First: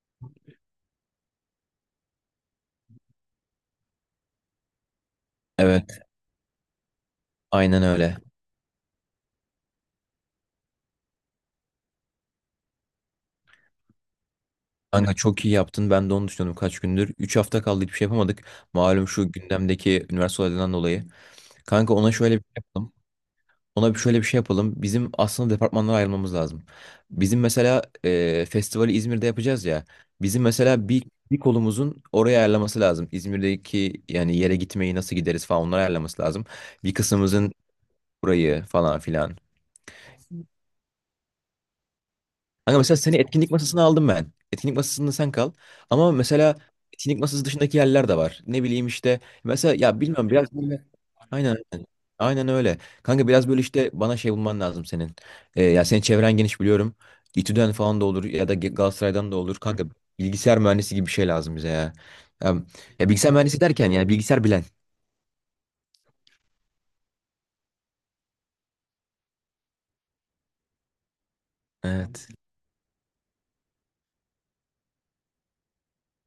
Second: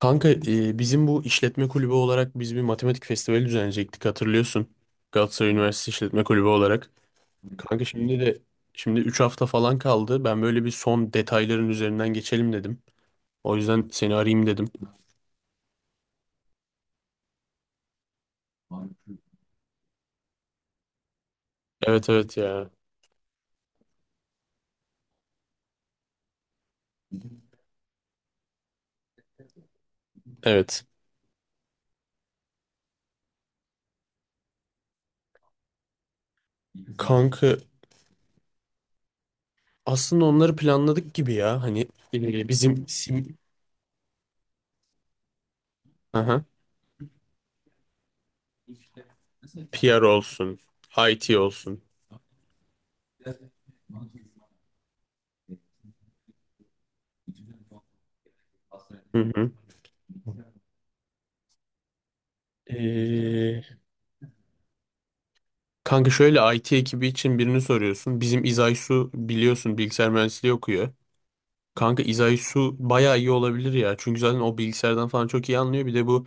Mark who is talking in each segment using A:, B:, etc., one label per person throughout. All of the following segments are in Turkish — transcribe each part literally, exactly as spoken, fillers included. A: Kanka e, bizim bu işletme kulübü olarak biz bir matematik festivali düzenleyecektik hatırlıyorsun. Galatasaray Üniversitesi
B: Evet,
A: İşletme Kulübü olarak.
B: aynen
A: Kanka
B: öyle.
A: şimdi de şimdi üç hafta falan kaldı. Ben böyle bir son detayların üzerinden geçelim dedim. O yüzden seni arayayım dedim.
B: Kanka çok iyi yaptın. Ben de onu düşünüyordum kaç gündür. Üç hafta kaldı, hiçbir şey yapamadık. Malum şu gündemdeki üniversite olaylarından dolayı. Kanka
A: Evet,
B: ona şöyle
A: evet
B: bir şey
A: ya.
B: yapalım. Ona bir şöyle bir şey yapalım. Bizim aslında departmanlara ayrılmamız lazım. Bizim mesela e, festivali İzmir'de yapacağız ya. Bizim
A: Evet.
B: mesela bir, bir kolumuzun oraya ayarlaması lazım. İzmir'deki yani yere gitmeyi nasıl gideriz falan onları ayarlaması lazım. Bir
A: Kanka
B: kısmımızın burayı falan filan.
A: aslında onları planladık gibi ya. Hani e,
B: Kanka
A: bizim
B: mesela seni
A: sim
B: etkinlik masasına aldım ben. Etkinlik masasında sen kal. Ama
A: aha,
B: mesela etkinlik masası dışındaki yerler de var. Ne bileyim işte. Mesela ya
A: P R
B: bilmiyorum biraz
A: olsun,
B: böyle.
A: I T
B: Aynen,
A: olsun.
B: aynen. Aynen öyle. Kanka biraz böyle işte bana şey bulman lazım senin. Ee, ya senin çevren geniş biliyorum. İTÜ'den falan da olur ya da Ge- Galatasaray'dan da
A: Hı
B: olur. Kanka bilgisayar mühendisi gibi bir şey lazım bize ya. Ya, ya bilgisayar
A: hı.
B: mühendisi derken yani bilgisayar bilen.
A: Kanka şöyle I T ekibi için birini soruyorsun. Bizim İzay Su biliyorsun bilgisayar mühendisliği okuyor. Kanka
B: Evet.
A: İzay Su bayağı iyi olabilir ya. Çünkü zaten o bilgisayardan falan çok iyi anlıyor. Bir de bu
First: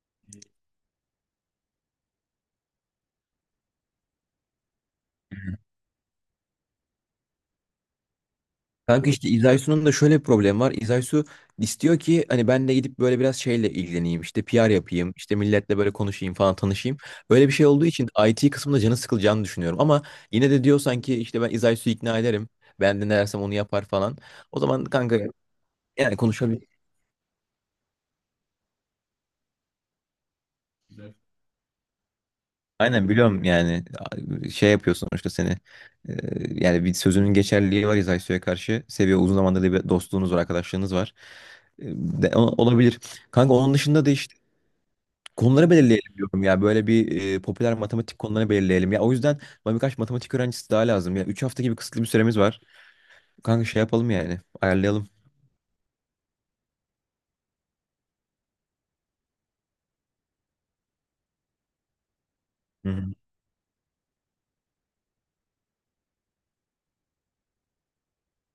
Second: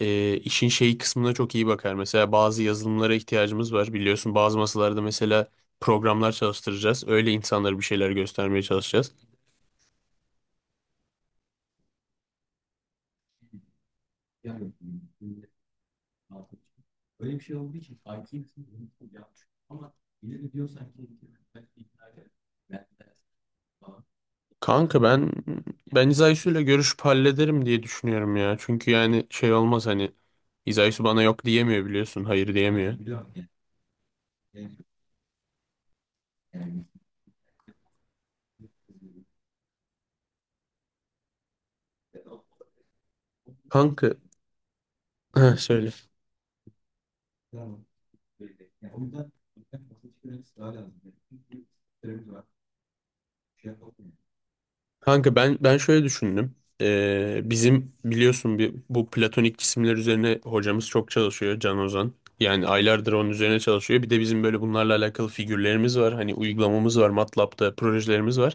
A: e, işin şeyi kısmına çok iyi bakar. Mesela bazı yazılımlara ihtiyacımız var. Biliyorsun bazı masalarda mesela programlar çalıştıracağız. Öyle insanlara bir şeyler göstermeye
B: Kanka
A: çalışacağız.
B: işte İzaysu'nun da şöyle bir problemi var. İzaysu istiyor ki hani ben de gidip böyle biraz şeyle ilgileneyim. İşte P R yapayım. İşte milletle böyle konuşayım falan tanışayım. Böyle bir şey olduğu için I T kısmında canı sıkılacağını düşünüyorum. Ama yine de diyor sanki işte ben İzaysu'yu ikna ederim. Ben de ne dersem onu yapar falan. O zaman
A: Kanka
B: kanka
A: ben ben
B: yani
A: İzaysu
B: konuşabilir.
A: ile görüşüp hallederim diye düşünüyorum ya. Çünkü yani şey olmaz hani İzaysu bana yok diyemiyor biliyorsun. Hayır diyemiyor.
B: Aynen biliyorum yani şey yapıyorsun işte seni. Ee, Yani bir sözünün geçerliliği var İzaysu'ya karşı. Seviyor, uzun zamandır da bir dostluğunuz var, arkadaşlığınız var. Ee, de- o- Olabilir. Kanka onun dışında
A: Kanka.
B: da
A: Ha,
B: konuları
A: söyle.
B: belirleyelim diyorum ya. Böyle bir e, popüler matematik konularını belirleyelim. Ya o yüzden bana birkaç matematik öğrencisi daha lazım. Ya üç hafta gibi kısıtlı bir süremiz var. Kanka şey yapalım yani. Ayarlayalım.
A: Kanka ben ben şöyle düşündüm. Ee, bizim biliyorsun bir, bu platonik cisimler üzerine hocamız çok çalışıyor Can Ozan. Yani
B: Hı hı.
A: aylardır onun üzerine çalışıyor. Bir de bizim böyle bunlarla alakalı figürlerimiz var. Hani uygulamamız var. MATLAB'da projelerimiz var.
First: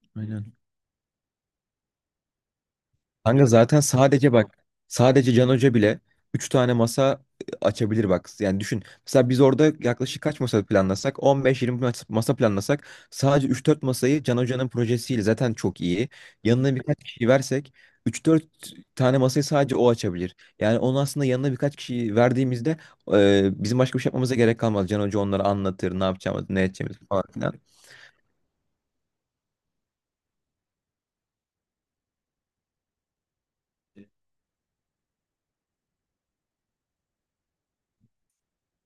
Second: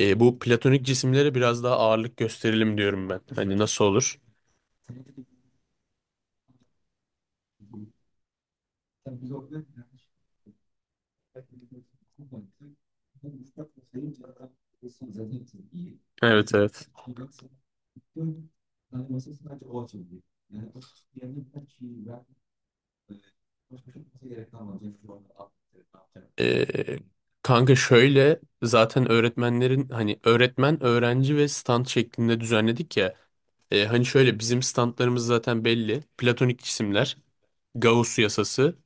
A: Ee, bu
B: Aynen.
A: platonik cisimlere biraz daha ağırlık gösterelim diyorum ben.
B: Kanka
A: Hani
B: zaten
A: nasıl olur?
B: sadece bak, sadece Can Hoca bile üç tane masa e, açabilir bak. Yani düşün. Mesela biz orada yaklaşık kaç masa planlasak? on beş, yirmi mas- masa planlasak, sadece üç dört masayı Can Hoca'nın projesiyle zaten çok iyi.
A: Evet,
B: Yanına
A: evet.
B: birkaç kişi versek üç dört tane masayı sadece o açabilir. Yani onun aslında yanına birkaç kişi verdiğimizde e, bizim başka bir şey yapmamıza gerek kalmaz. Can Hoca onları anlatır, ne yapacağımızı, ne
A: Ee,
B: edeceğimizi falan filan.
A: Kanka şöyle zaten öğretmenlerin hani öğretmen, öğrenci ve stand şeklinde düzenledik ya. Ee, hani şöyle bizim standlarımız zaten belli. Platonik cisimler, Gauss yasası.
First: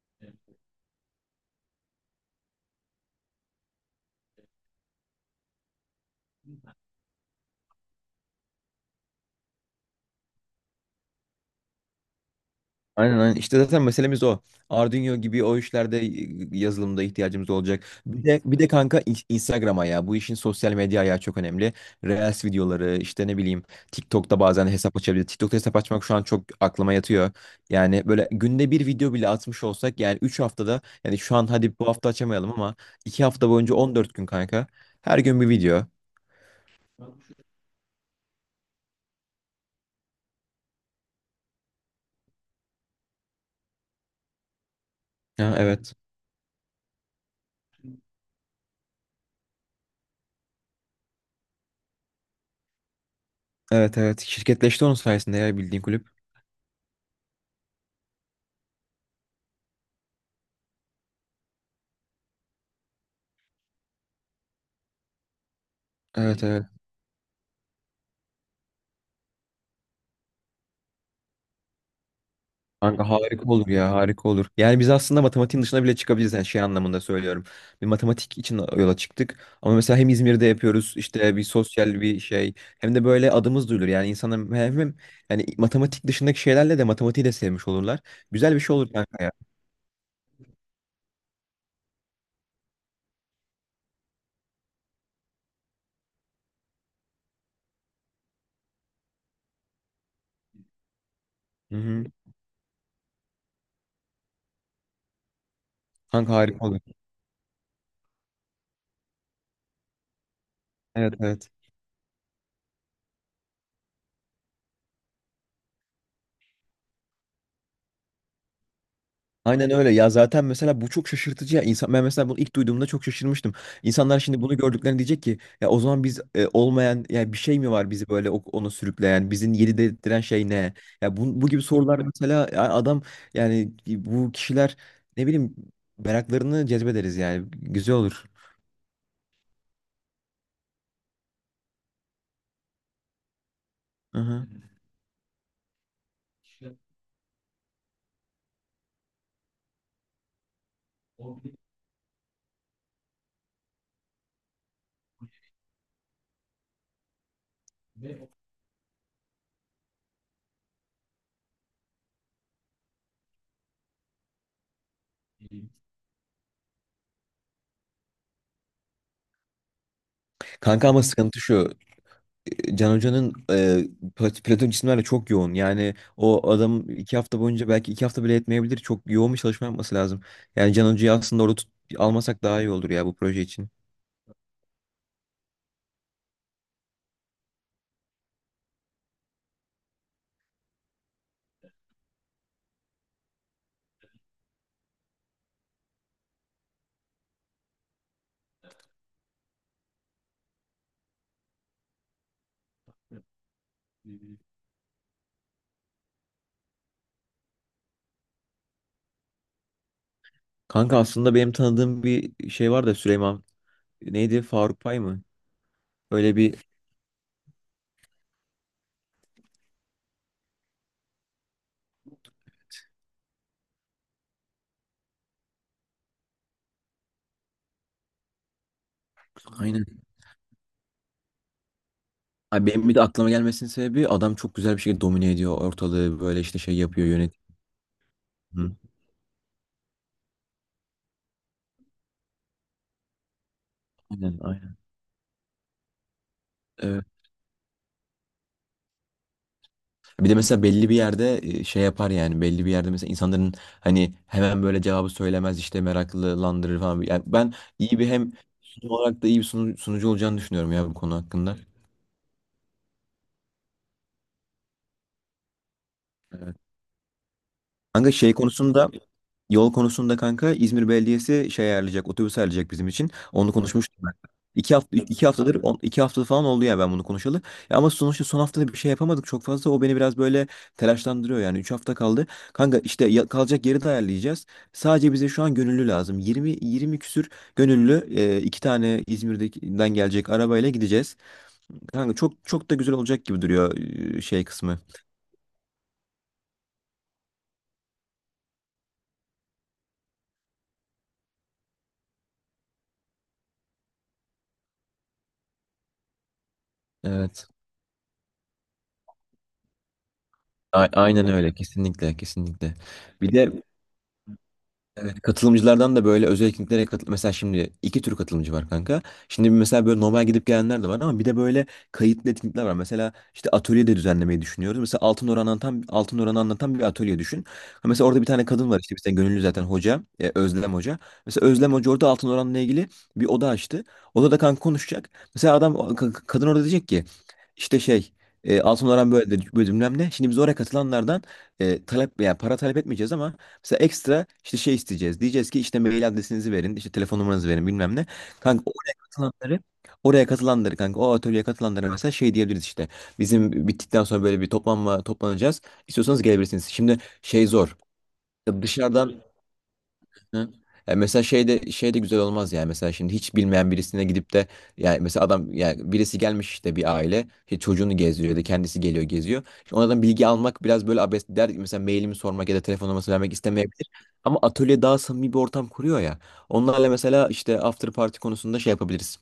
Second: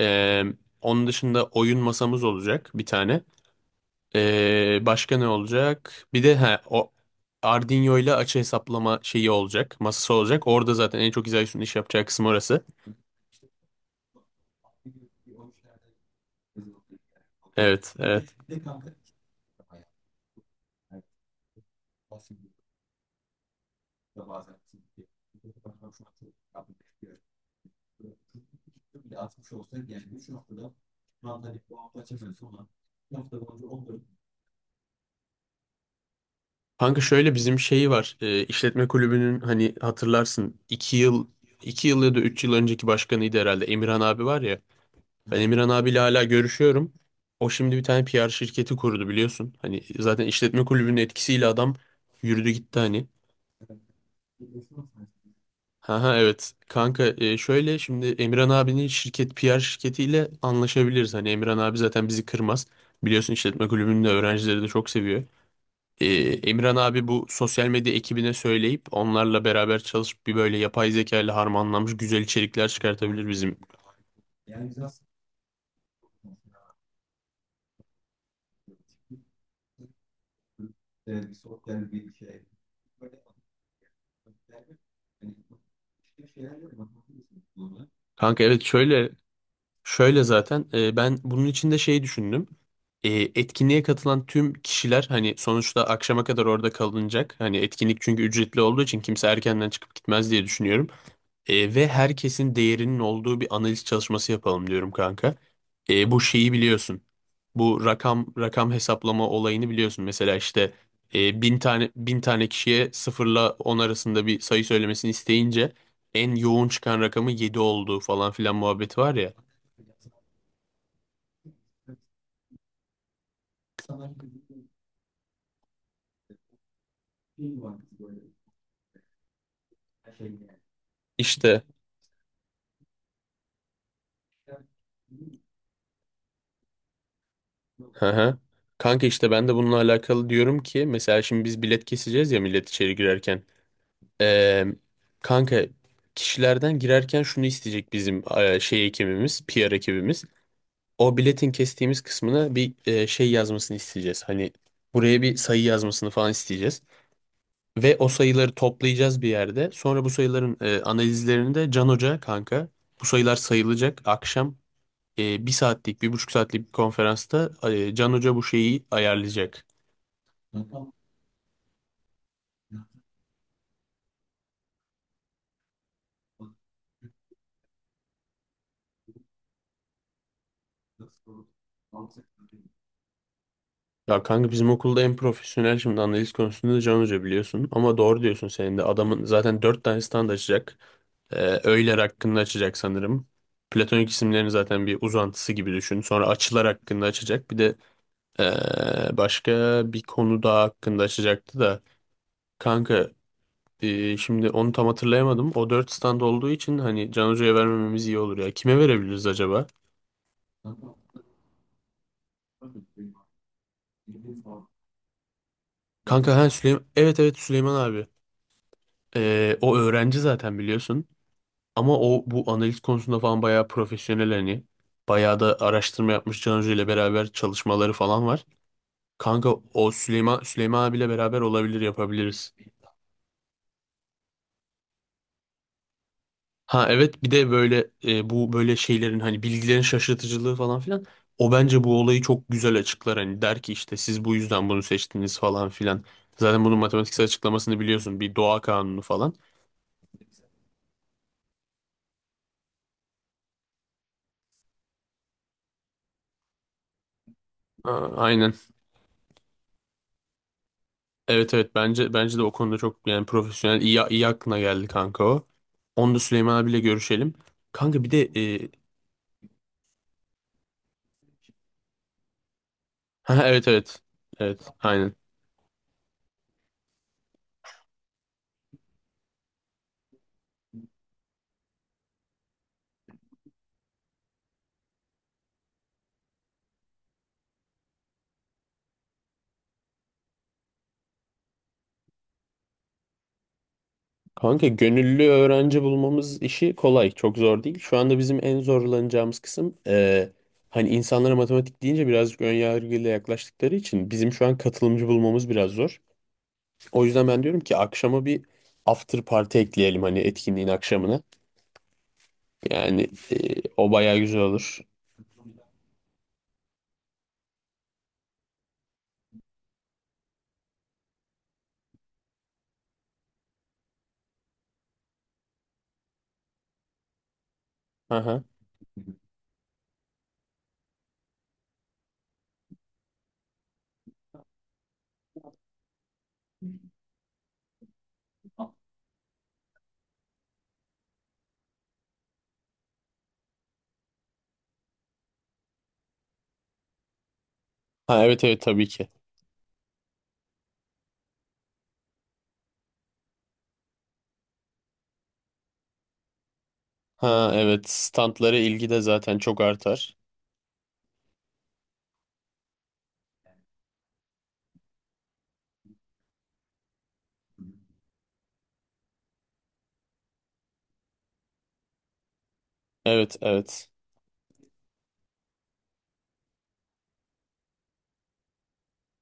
A: ee, Onun dışında oyun masamız olacak bir tane. Ee, başka ne olacak? Bir de he, o Arduino ile açı hesaplama şeyi olacak. Masası olacak. Orada zaten en çok İzahi'nin iş yapacağı kısım orası.
B: Aynen, aynen. İşte zaten meselemiz o. Arduino gibi o işlerde e, yazılımda ihtiyacımız olacak.
A: Evet,
B: Bir
A: evet.
B: de bir de kanka in- Instagram'a ya. Bu işin sosyal medya ayağı çok önemli. Reels videoları işte, ne bileyim, TikTok'ta bazen hesap açabiliriz. TikTok'ta hesap açmak şu an çok aklıma yatıyor. Yani böyle günde bir video bile atmış olsak yani üç haftada, yani şu an hadi bu hafta açamayalım ama iki hafta boyunca on dört gün kanka. Her gün bir video.
A: Kanka şöyle bizim şeyi var. E, işletme kulübünün hani hatırlarsın iki yıl iki yıl ya da üç yıl önceki başkanıydı herhalde Emirhan abi var ya. Ben, evet.
B: Ha,
A: Emirhan
B: evet.
A: abiyle hala görüşüyorum. O şimdi bir tane P R şirketi kurdu biliyorsun. Hani zaten işletme kulübünün etkisiyle adam yürüdü gitti hani.
B: Evet, evet. Şirketleşti onun sayesinde ya, bildiğin
A: Ha,
B: kulüp.
A: ha, evet. Kanka e, şöyle şimdi Emirhan abinin şirket P R şirketiyle anlaşabiliriz. Hani Emirhan abi zaten bizi kırmaz. Biliyorsun işletme kulübünün de öğrencileri de çok seviyor. Ee,
B: Evet, evet.
A: Emirhan abi bu sosyal medya ekibine söyleyip onlarla beraber çalışıp bir böyle yapay zeka ile harmanlanmış güzel içerikler
B: Kanka
A: çıkartabilir
B: harika
A: bizim.
B: olur ya, harika olur. Yani biz aslında matematiğin dışına bile çıkabiliriz, yani şey anlamında söylüyorum. Bir matematik için yola çıktık. Ama mesela hem İzmir'de yapıyoruz işte bir sosyal bir şey, hem de böyle adımız duyulur. Yani insana hem, hem yani matematik dışındaki şeylerle de matematiği de sevmiş olurlar.
A: Kanka
B: Güzel bir
A: evet
B: şey olur
A: şöyle
B: kanka ya.
A: şöyle zaten e, ben bunun için de şey düşündüm. E, Etkinliğe katılan tüm kişiler hani sonuçta akşama kadar orada kalınacak. Hani etkinlik çünkü ücretli olduğu için kimse erkenden çıkıp gitmez diye düşünüyorum. E,
B: Hı
A: ve
B: hı.
A: herkesin değerinin olduğu bir analiz çalışması yapalım diyorum kanka. E, bu
B: Kanka
A: şeyi
B: harika olur.
A: biliyorsun. Bu rakam rakam hesaplama olayını biliyorsun. Mesela işte
B: Evet,
A: e,
B: evet.
A: bin tane bin tane kişiye sıfırla on arasında bir sayı söylemesini isteyince en yoğun çıkan rakamı yedi olduğu falan filan muhabbeti var ya.
B: Aynen öyle ya. Zaten mesela bu çok şaşırtıcı ya, insan, ben mesela bunu ilk duyduğumda çok şaşırmıştım. İnsanlar şimdi bunu gördüklerinde diyecek ki ya o zaman biz e, olmayan ya bir şey mi var bizi böyle o- onu sürükleyen, bizim yeri dedirten şey ne? Ya bu, bu gibi
A: İşte,
B: sorular mesela, ya adam, yani bu kişiler, ne bileyim, meraklarını cezbederiz yani, güzel
A: hı
B: olur.
A: hı. Kanka işte ben de bununla alakalı diyorum ki mesela şimdi biz bilet keseceğiz ya millet içeri girerken.
B: Hı hı.
A: Ee, Kanka kişilerden girerken şunu isteyecek bizim e, şey ekibimiz, P R ekibimiz. O biletin kestiğimiz kısmına bir e, şey yazmasını isteyeceğiz. Hani buraya bir sayı yazmasını falan isteyeceğiz. Ve o sayıları toplayacağız bir yerde. Sonra bu sayıların e, analizlerini de Can Hoca kanka. Bu sayılar sayılacak. Akşam e, bir saatlik, bir buçuk saatlik bir konferansta e, Can Hoca bu şeyi ayarlayacak.
B: Kanka ama sıkıntı şu. Can Hoca'nın e, Plat- Platon cisimlerle çok yoğun. Yani o adam iki hafta boyunca, belki iki hafta bile etmeyebilir. Çok yoğun bir çalışma yapması lazım. Yani Can Hoca'yı aslında orada tut- almasak daha iyi olur ya bu proje için.
A: Ya kanka bizim okulda en profesyonel şimdi analiz konusunda da Can Hoca biliyorsun. Ama doğru diyorsun senin de. Adamın zaten dört tane stand açacak. Ee, öğeler hakkında açacak sanırım. Platonik isimlerin zaten bir uzantısı gibi düşün. Sonra açılar hakkında açacak. Bir de ee, başka bir konu daha hakkında açacaktı da. Kanka ee, şimdi onu tam hatırlayamadım. O dört stand olduğu için hani Can Hoca'ya vermememiz iyi olur ya. Kime verebiliriz acaba?
B: Kanka aslında benim tanıdığım bir şey var da, Süleyman. Neydi? Faruk Pay mı?
A: Kanka,
B: Öyle
A: ha,
B: bir
A: Süleyman. Evet, evet, Süleyman abi. Ee, o öğrenci zaten biliyorsun. Ama o bu analiz konusunda falan bayağı profesyonel hani. Bayağı da araştırma yapmış Can ile beraber çalışmaları falan var. Kanka
B: aynen.
A: o Süleyman Süleyman abiyle beraber olabilir yapabiliriz.
B: Abi benim bir de aklıma gelmesinin sebebi, adam çok güzel bir şekilde domine ediyor ortalığı, böyle işte şey
A: Ha
B: yapıyor,
A: evet, bir
B: yönetiyor.
A: de böyle e, bu
B: Hı.
A: böyle şeylerin hani bilgilerin şaşırtıcılığı falan filan. O bence bu olayı çok güzel açıklar hani der ki işte siz bu
B: Aynen,
A: yüzden
B: aynen.
A: bunu seçtiniz falan filan. Zaten bunun
B: Evet.
A: matematiksel açıklamasını biliyorsun bir doğa kanunu falan.
B: Bir de mesela belli bir yerde e, şey yapar yani, belli bir yerde mesela insanların hani hemen böyle cevabı söylemez, işte meraklılandırır falan. Yani ben iyi bir
A: Ha,
B: hem
A: aynen.
B: sunum olarak da iyi bir sunu- sunucu olacağını düşünüyorum ya bu konu
A: Evet,
B: hakkında.
A: evet, bence bence de o konuda çok yani profesyonel iyi, iyi aklına geldi kanka o. Onu da Süleyman abiyle görüşelim. Kanka bir
B: Kanka
A: de
B: şey
A: e,
B: konusunda, yol konusunda kanka, İzmir Belediyesi şey ayarlayacak, otobüs ayarlayacak bizim için.
A: ha,
B: Onu
A: evet,
B: konuşmuştum
A: evet.
B: ben.
A: Evet,
B: İki hafta
A: aynen.
B: iki haftadır on- iki hafta falan oldu ya ben bunu konuşalı. Ya ama sonuçta son haftada bir şey yapamadık çok fazla. O beni biraz böyle telaşlandırıyor yani. Üç hafta kaldı. Kanka işte ya- kalacak yeri de ayarlayacağız. Sadece bize şu an gönüllü lazım. Yirmi, yirmi küsür gönüllü, e, iki tane İzmir'den gelecek arabayla gideceğiz. Kanka çok çok da güzel olacak gibi duruyor e, şey
A: Kanka
B: kısmı.
A: gönüllü öğrenci bulmamız işi kolay. Çok zor değil. Şu anda bizim en zorlanacağımız kısım e, hani insanlara matematik deyince birazcık ön yargıyla yaklaştıkları için bizim şu an katılımcı bulmamız biraz zor. O yüzden ben
B: Evet.
A: diyorum ki akşama bir after party ekleyelim hani etkinliğin
B: A-
A: akşamına.
B: Aynen öyle, kesinlikle, kesinlikle.
A: Yani
B: Bir de
A: e, o bayağı güzel olur.
B: evet, katılımcılardan da böyle özel etkinliklere katıl, mesela şimdi iki tür katılımcı var kanka. Şimdi bir, mesela böyle normal gidip gelenler de var, ama bir de böyle kayıtlı etkinlikler var. Mesela işte atölye de düzenlemeyi düşünüyoruz. Mesela Altın Oran'ı anlatan, Altın Oran'ı anlatan bir atölye düşün. Ha, mesela orada bir
A: Aha.
B: tane kadın var işte bizden gönüllü, zaten hoca, e, Özlem Hoca. Mesela Özlem Hoca orada Altın Oran'la ilgili bir oda açtı. Odada kanka konuşacak. Mesela adam, ka- kadın orada diyecek ki işte şey, e, Altın Oran böyle de böyle bilmem ne. Şimdi biz oraya katılanlardan e, talep, yani para talep etmeyeceğiz ama mesela ekstra işte şey isteyeceğiz. Diyeceğiz ki işte mail adresinizi verin, işte telefon numaranızı verin bilmem ne.
A: Ha, evet, evet,
B: Kanka
A: tabii
B: oraya
A: ki.
B: katılanları, oraya katılanları kanka o atölyeye katılanlara mesela şey diyebiliriz işte. Bizim bittikten sonra böyle bir toplanma, toplanacağız. İstiyorsanız gelebilirsiniz. Şimdi şey
A: Ha
B: zor.
A: evet, standlara
B: Ya,
A: ilgi de
B: dışarıdan.
A: zaten çok artar.
B: Hı. Ya mesela şey de, şey de güzel olmaz yani, mesela şimdi hiç bilmeyen birisine gidip de, yani mesela adam, yani birisi gelmiş işte, bir aile işte çocuğunu gezdiriyor ya da kendisi geliyor geziyor. Şimdi onlardan bilgi almak biraz böyle abes der, mesela mailimi sormak ya da telefon numarasını vermek
A: Evet,
B: istemeyebilir.
A: evet.
B: Ama atölye daha samimi bir ortam kuruyor ya. Onlarla mesela işte after party konusunda şey yapabiliriz.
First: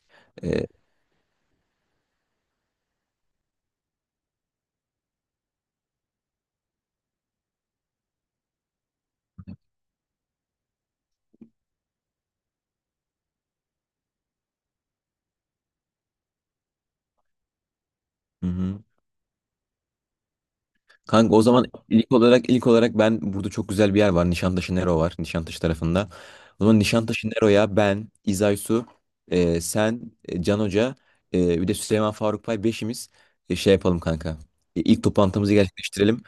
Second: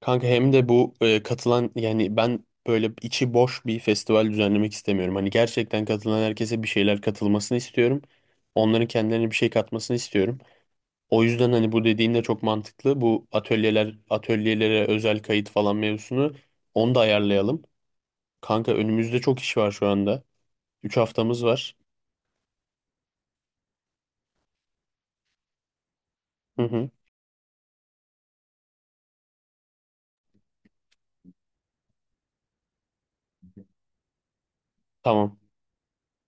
A: Kanka hem
B: Ee,
A: de bu e, katılan yani ben böyle içi boş bir festival düzenlemek istemiyorum. Hani gerçekten katılan herkese bir şeyler katılmasını istiyorum. Onların kendilerine bir şey katmasını istiyorum. O yüzden hani bu dediğin de çok mantıklı. Bu atölyeler atölyelere özel kayıt falan mevzusunu onu da ayarlayalım.
B: hı
A: Kanka
B: hı.
A: önümüzde çok iş var şu anda. üç
B: Kanka o
A: haftamız
B: zaman
A: var.
B: ilk olarak ilk olarak ben, burada çok güzel bir yer var. Nişantaşı Nero var. Nişantaşı tarafında.
A: Hı
B: O zaman
A: hı.
B: Nişantaşı Nero'ya ben, İzaysu, e, sen, e, Can Hoca, e, bir de Süleyman Faruk Pay, beşimiz e, şey yapalım kanka. E, İlk
A: Tamam.
B: toplantımızı gerçekleştirelim.